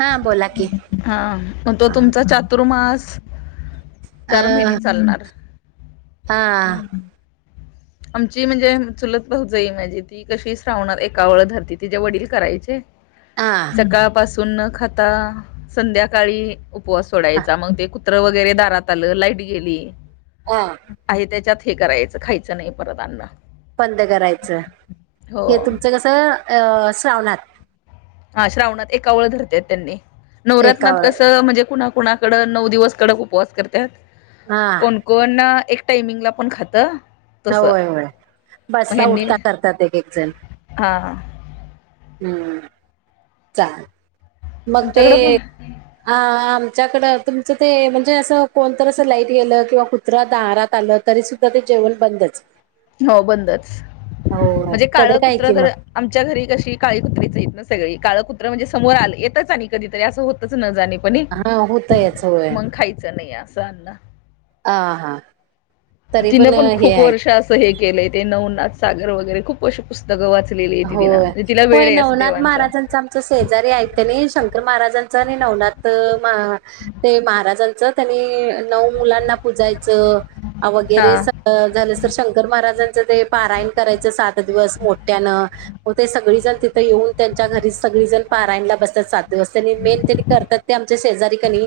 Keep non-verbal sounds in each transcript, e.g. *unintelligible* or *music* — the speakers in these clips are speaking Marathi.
हा बोला की हा मग तो अ तुमचा चातुर्मास चार महिने चालणार हा आमची म्हणजे चुलत भाऊ जाई माझी ती कशी श्रावणार एका वेळ धरती तिचेे वडील करायचे हा सकाळपासून न खाता संध्याकाळी उपवास सोडायचा मग ते कुत्रा दारात आलं लाईट गेली हा आहे त्याच्यात हे करायचं खायच खायच नाही परअन्न बंद करायचं हे हो तुमचं कसं अ श्रावणात श्रावणत एकावळ धरत्यात त्यानी नवरत्नात एकावर कसं म्हणजे कुणा कड नऊ दिवस कडक उपवास करतात हा कोणकोणना एक टाइमिंग ला पण खात होय होय बसता उठता करतात एक एक जण हा चालेल मग ते आमच्याकडे पण ह तुमचाकडं तुमचं ते म्हणजे अस कोणत तर अस लाईट गेल किंवा कुत्र दारात आलं तरीसुद्धा ते केबल बंदच हो बंदच हो म्हणजे काळं कडक आहे कि कुत्रं मग तर आमच्या घरी कशी काळी कुत्रीेच आहेत ना सगळे काळ कुत्र म्हणजे समोर आले येतच आणि कधीतरी असं होतच न जाणे हा होतयच मग खायचं नाही असं अन्न आ हा तरी तिने पण हे खूप आहे वर्ष असं हे केलंय ते नवनाथ सागर वगैरे खूप व पुस्तकं वाच होय, होय नवनाथ महाराजांच आमचा शेजारी आहेत नाही शंकर महाराजांच आणि नव नवनाथ माहा, ते महाराजांच तेनी नऊ मुलांना पुजायचं, वगैरे हा झालं तर शंकर महाराजांच ते पारायन करायचं सात दिवस मोठ्यानं. हो ते सगळीजण तिथं येऊन त्यांच्या घरी सगळीजण पाराला बसतात. सात दिवस त्यांनी मेन त्यांनी करतात ते आमच्या शेजारी कनी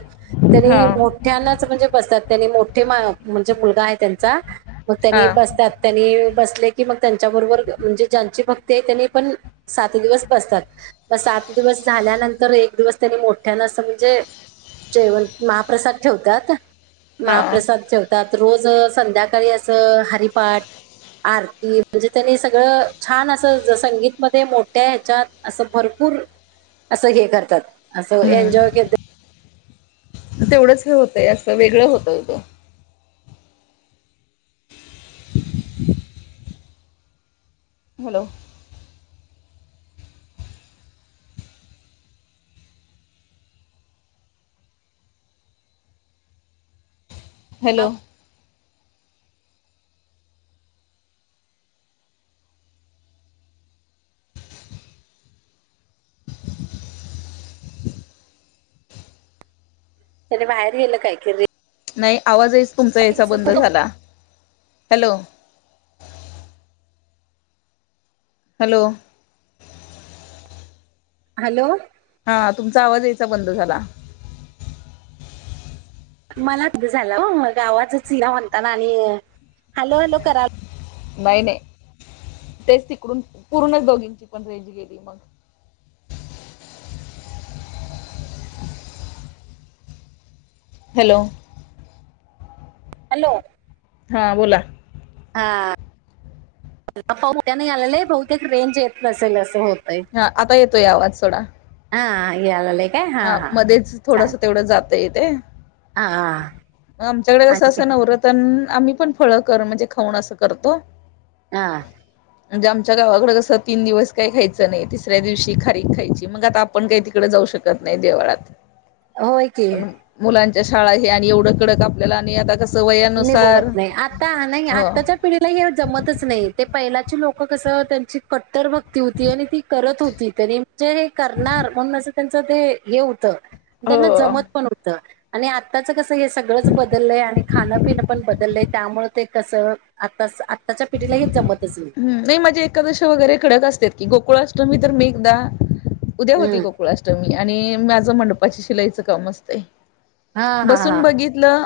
हा त्यांनी मोठ्यांनाच म्हणजे बसत्यात. त्यांनी मोठे म म्हणजे मुलगा आहे त्यांचा म हा त्यांनी बसत्यात त्यांनी बसले की म त्यांच्याबरोबर म्हणजे ज्यांची भक ते त्यांनी पण सात दिवस बसतात म सात दिवस झाल्यानंतर एक दिवस त्यांनी मोठ्यान अस म्हणजे, जेवण महाप्रसाद ठेवतात हा महाप्रसाद ठेवतात. रोज संध्याकाळी असं हरिपाठ. आरती म्हणजे त्यानी सगळं छान असं संगीतमध्ये मोठ्या ह्याच्यात असं भरपूर असं हे करतात. असस हम्म. एइनजॉय केल तेवढंच हे होतंय असं वेगळं होतय ते. *inaudible* हॅलो. हॅलो. त्याने बाहेर गेलं कायकी बाई. नाय आवाजहीच तुमचा याचा बंद झाला, हॅलो. हॅलो. हॅलो. हा तुमचा आवाज यायचा बंद झाला. मलाच झालं हो आवाजच इना म्हणता ना आणि हॅलो हलो कराल नाही नाही, तेच तिकडून पूर्ण दोघींची पण रेंज गेली मग. *inaudible* हॅलो. हॅलो. हा बोला. हा, *unintelligible* आलेलं बहुतेक रेंज येत नसेल असं होत. हा आता येतोय आवाज सोडा. यालल्या. हा मध्येच थोडस तेवढं जातय ते. हा मग आमच्याकडे कस आणि असं नवरतन आम्ही पण फळं कर म्हणजे खाऊन असं करतो. हा. म्हणजे आमच्या गावाकड कसं तीन दिवस काही खायचं नाही तिसऱ्या दिवशी खारीक खायची मग आता आपण काही तिकडे जाऊ शक कत नहीं देवळात, होय की मुला शाळा हे आणि एवढं कडक आपल्याला आणि आता कस निबवत नाही आता नाही हो आताच्या पिढीला हे जमतच नाही ते पहिलाची लोक मग कस त्यांची कट्टर भक्ती होती आणि ती करत होती त्यानी जे करणार म्हणून अस त्यांचं ते हे होत त्यांना हो जमत पण होत. आणि आत्ताच कसं हे सगळंच बदललंय आणि खाण पिण पण बदललेय त्यामुळे ते कस आता आत्ताच्या पिढीला हे जमतच हम्म नाही माझे एकादशी वगैरे कडक असत की गोप गोकुळाष्टमी तर मी एकदा उद्या होती हम्म गोकुळाष्टमी आणि माझं मंडपाची शिलाईच काम असतय हा हा बसून हा बघितलं.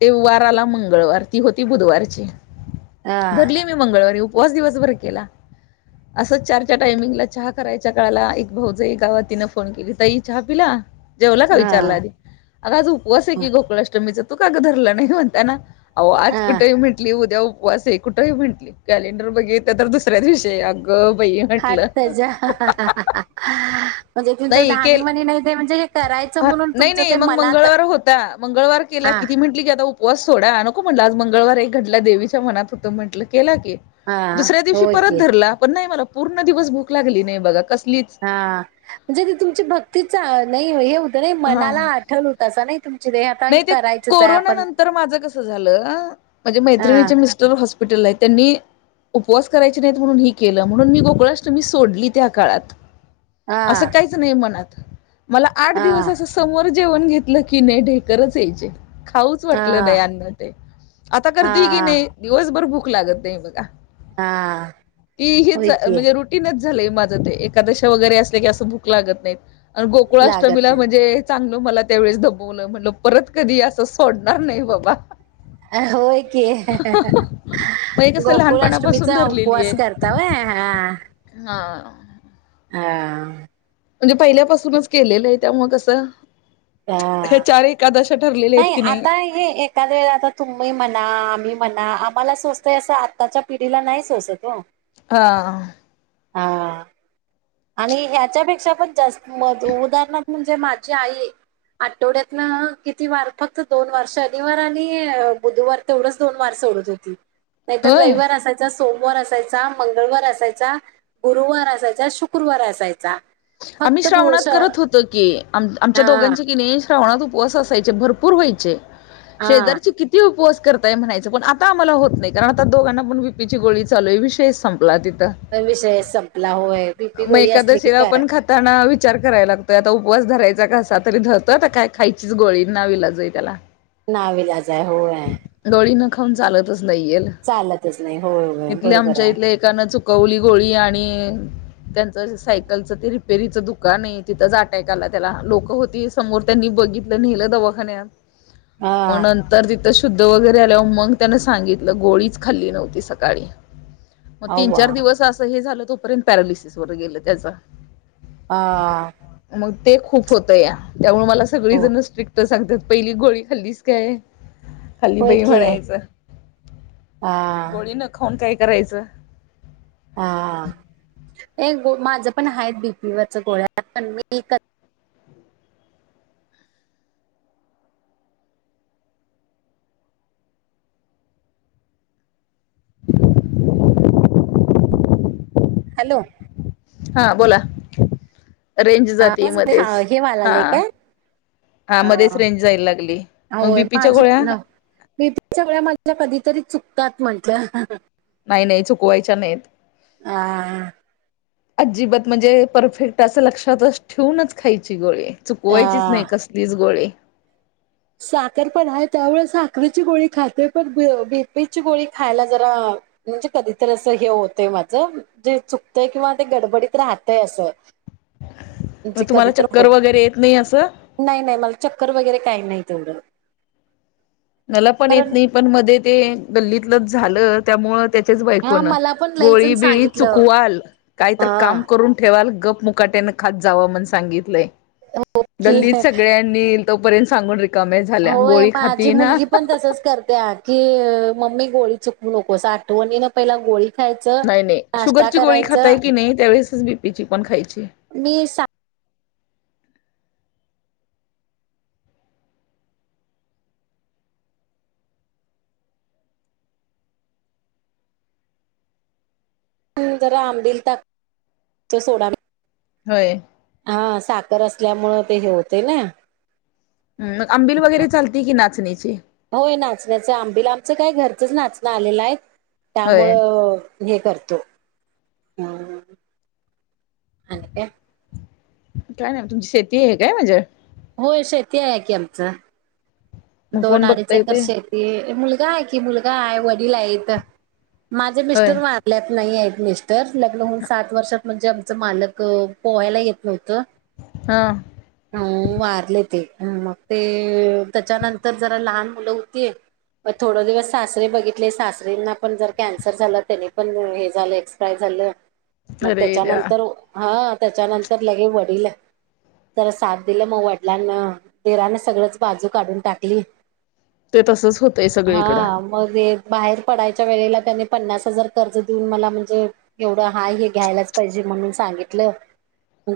ते वार आला मंगळवार ती होती बुधवारची. हा धरली मी मंगळवारी उपवास दिवसभर केला. असंच चारच्या टायमिंगला चहा करायच्या काळाला एक भाऊज गावातीनं फोन केली तई चहा पिला. जेवला का विचारला हा आधी अग आज उपवास आहे की, गोकुळाष्टमीच तू कागं धरलं नाही म्हणताना. अह आज हा कुठेही म्हंटली उद्या उपवास आहे कुठेही म्हटली कॅलेंडर बघितल तर दुसऱ्या दिवशी अ. हाल तेज्या हा हा हा म्हणजे त्यांचा ध्यानी म्हणी नाही ते म्हणजे, करायचं ह म्हणून नाही तुमचं नाही ते मग मनात मंगळवार होता मंगळवार केला हा किती म्हंटली ग, उपवास सोडा नको म्हटलं आज मंगळवार एक घटला देवीच्या मनात होतं म्हटलं. हा दुसऱ्या दिवशी होय परत की धरला पण नाही मला पूर्ण दिवस भूक लागली नाही बघ. हा म्हणजे ती तुमची भक्तीच नाही हे. नाही हा मनाला आठल होता अस नाही तम, नाही ते कोरना नंतर माझं कस झालं म्हणजे हा मैत्रिणी मिस्टर हॉस्पिटल आहे त्यांनी, उपवास करायचे नाहीत म्हणून ही केलं म्हणून मी गोकुळाष्टमी सोडली त्या काळात. असं हा काहीच नाही मनात मला आठ दिवस हा असं समोर जेवण घेतलं की ने ढे खच यायचे खाऊच वाटलं हा नाही अन्न ते आता हा करते की नाही दिवसभर भूक लागत नाही, बघा हा ती हीच होय की म्हणजे रुटीनच झा माझ ते एकादश वगैरे अस की अस भूक लागत नाही आणि लागत गोकुष्टमीला नाही. म्हणजे, चांगल मला त्यावेेळेस दमवलं म्हणल परत कधी असं सोडणार नाही बाबा. होय की ह ह ह पई कस लहानपणापासून धरलेली आहे. ह हा. हा. हा. म्हणजे पहिल्यापासूनच केलेलं आहे त्यामुळ कसं हे हा चार एकादा नाही आता हे एखाद वेळेला आता तुम्ही म्हणा आम्ही म्हणा आम्हाला सोसतय असं आत्ताच्या पिढीला नाही सोसत ओ. हा. हा. आणि ह्याच्यापेक्षा पण जास्त म उदाहरण म्हणजे माझी आई आठवड्यात किती वार फक्त दोन वार शनिवार आणि बुधवार तेवढंच दोन वार सोडत होती नाही होय रविवार असा सोमवार असायचा, मंगळवार असायचा, गुरुवार असायचा, शुक्रवार असायचा. आम्ही फक्त श्रावणात पुरुष करत होतो की आमच्या हा दोघांच कि नाही उपवास असायचे भरपूर व्हायचे. हा शेजारचे किती उपवा करताय म्हणायचं? पण आता आम्हाला होत नाही कारण आता दोघांना पण व बीपीची गोळी चालू आहे विषयच सं पण विषय संपला होय बीपी गोळी असली की काय त्यांना विचार करायला लागतोय आता उपवास धरायचा कसा तरी धरतो काय खायचीच गोळी नाविलाजाई त्याला नावीलाजय होय. गोळी न खाऊन चालतच नाही चालतच नाही होय होय इथल्या बरोबर आमच्या आहे. इथल्यान एकान चु कवली गोळी आणि त्यांचं सायक रिपेरीचं दुकान आहे तिथंच अटॅक आला त्याला लोक होती समोर त्यांनी बघितलं नेलं दवा खान्यात. मग हा नंतर तिथं शुद्ध वगैरे आल्यावर मग त्यान सांगितलं गोळीच खाल्ली नव्हती सकाळी मगं तीन अव्वा चार दिवस असं हे झालं तोपर्यंत पॅरालिसिस वर गेलं त्याच हा. मग ते खूप होत या त्यामुळे मला सगळी हो जण स्ट्रिक्ट सांगतात पहिली गोळी खाल्लीच कायं. खाल्ली होय बाई की म्हणायचं. हा गोळी न खाऊून काय? करायचं? हा. हे गं माझं पण आहे बीपी वरच गोळ्या पण मी कधी हॅलो! हा बोला रेंज जाती मध्येच. हे हा. वालालय काय हा मध्येच रेंज जायला लागली मग होय बीपीच्या माझी गोळ्या बीपीच्या गोळ्या माझ्या कधीतरी चुकतात म्हंटल्या. नाही नाही चुकवायच्या नाहीत. आह. अजिबात म्हणजे परफेक्ट असं लक्षातच ठेवूनच खायची गोळी. चुकवायचीच नाही कसलीच गोळी. साखर पण आहे त्यामुळे साखरची गोळी खाते पण बीपीची गोळी खायला जरा म्हणजे कधीत असं हे होतय माझं जे चुकतंय किंवा ते गडबडीत राहतय असं. मगं म्हणजे तुम्हाला कधीतर चक्कर होत वगैरे येत नाही असं? नाही नाही मला चक्कर वगैरे काही नाही तेवढं. मला पण येत कारण नाही पण मध्ये ते गल्लीतलं झालं त्यामुळे तेच हा बायकोन मला पण लई गोळी जण बिळी सांगितलं चुकवाल काहीतर हा काम करून ठेवाल ग मुकाट्यान खात जावा म्हणून सांगितलंय की गल्लीत सगळ्यांनी तोपर्यंत सांगून रिकमे झाल्या होय गोळी खात माझी मुलगी पण तसच करते ह की मम्मी गोळी चुकवू नकोस आठवणी ना पहिला गोळी खायचं नाही नाही नाश्ता शुगरची गोळी करायचं खाताय की नाही त्यावेळेसच बीपीची पण खायची. मी सा जरा आंबील, ताक, सोडा होय घेते हा. तर असल्यामुळे ते हे होते ना. मग आंबिल वगैरे चालते की नाचणीची होय नाचण्याचं आंबिल आमचं काय घरचंच नाचणं आलेलं आहे. होय त्यामुळेळं हे करतो अ अाणि काय काय नाही तुमची शेती आहे काय म्हणजे होय शेती आहे आहे की आमचं. मग दोन कोण आडीच बघताय एकर ते शेती मुलगा आहे कि मुलगा आहे वडील आहेत. माझे होय मिस्टर वारल्यात नाही आहेत मिस्टर लग्न होऊन सात वर्षात म्हणजे आमच मालक पोहायला येत नव्हत. हा अं वारले ते मग ते त्याच्यानंतर तर जरा लहान मुलं होती. थोडं दिवस सासरे बघितले सासऱ्यांना पण जरा कॅन्सर झालं त्यानी पण हे झालं एक्सप्रायर झालं. मग अरे द्या त्याच्यानंतर हा त्याच्यानंतर लगे वडील जरा साथ दिलं मग वडिलांनी दिराने सगळंच बाजू काढून टाकली. ते तसच होतंय सगळीकडं हा मग एक बाहेर पडायच्या वेळेला त्यानी पन्नास हजार कर्ज देऊन मला म्हणजे एवढं हाय हे घ्यायलाच पाहिजे. म्हणून सांगितलं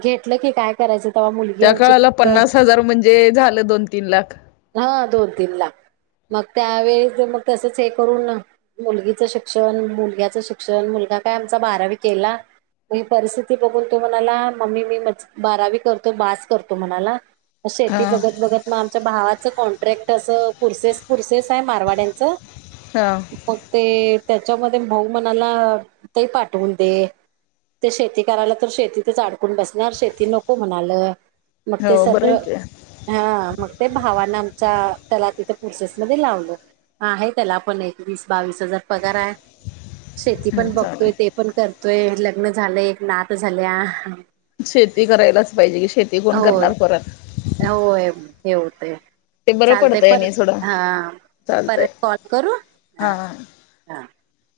घेतलं की काय करायचं. तेव्हा मुलगी त्या आमची काळाला पन्नास हजार म्हणजे झालं दोन तीन लाख हा दोन तीन लाख मग त्यावेळी मग तसंच हे करून मुलगीच शिक्षण मुलग्याच शिक्षण मुलग काय आमचा बारावी केला. ही परिस्थिती बघून तो म्हणाला मम्मी मी म बारावी करतो बास करतो म्हणाला. हा शेती बघत बघत मग आमच्या भावा. कॉन्ट्रॅक्ट अस पुरसेस पुरसेस आहे मारवाड्यांचं हा मग ते त्याच्यामध्ये भाऊ म्हणाला ताई पाठवून दे. ते शेती करायला तर शेतीतच अडकून बसणार शेती नको म्हणाल मग ते हो बरं सरळ आहे की हा मग ते भावाच्या आमच्या त्याला तिथ पुर्सेस मध्ये लावलं. आहे त्याला आपण एक वीस बावीस हजार पगार आहे. शेती हम्म पण बघतोय ते चालेल पण करतोय लग्न झालंय एक नात झाल्या. शेती करायलाच पाहिजे की शेती कोण होय करणार परत होय हे होतय ते बरं चालतय पडतंय पर आणि थोडं हा चालतंय परत कॉल करू हा ह *unintelligible*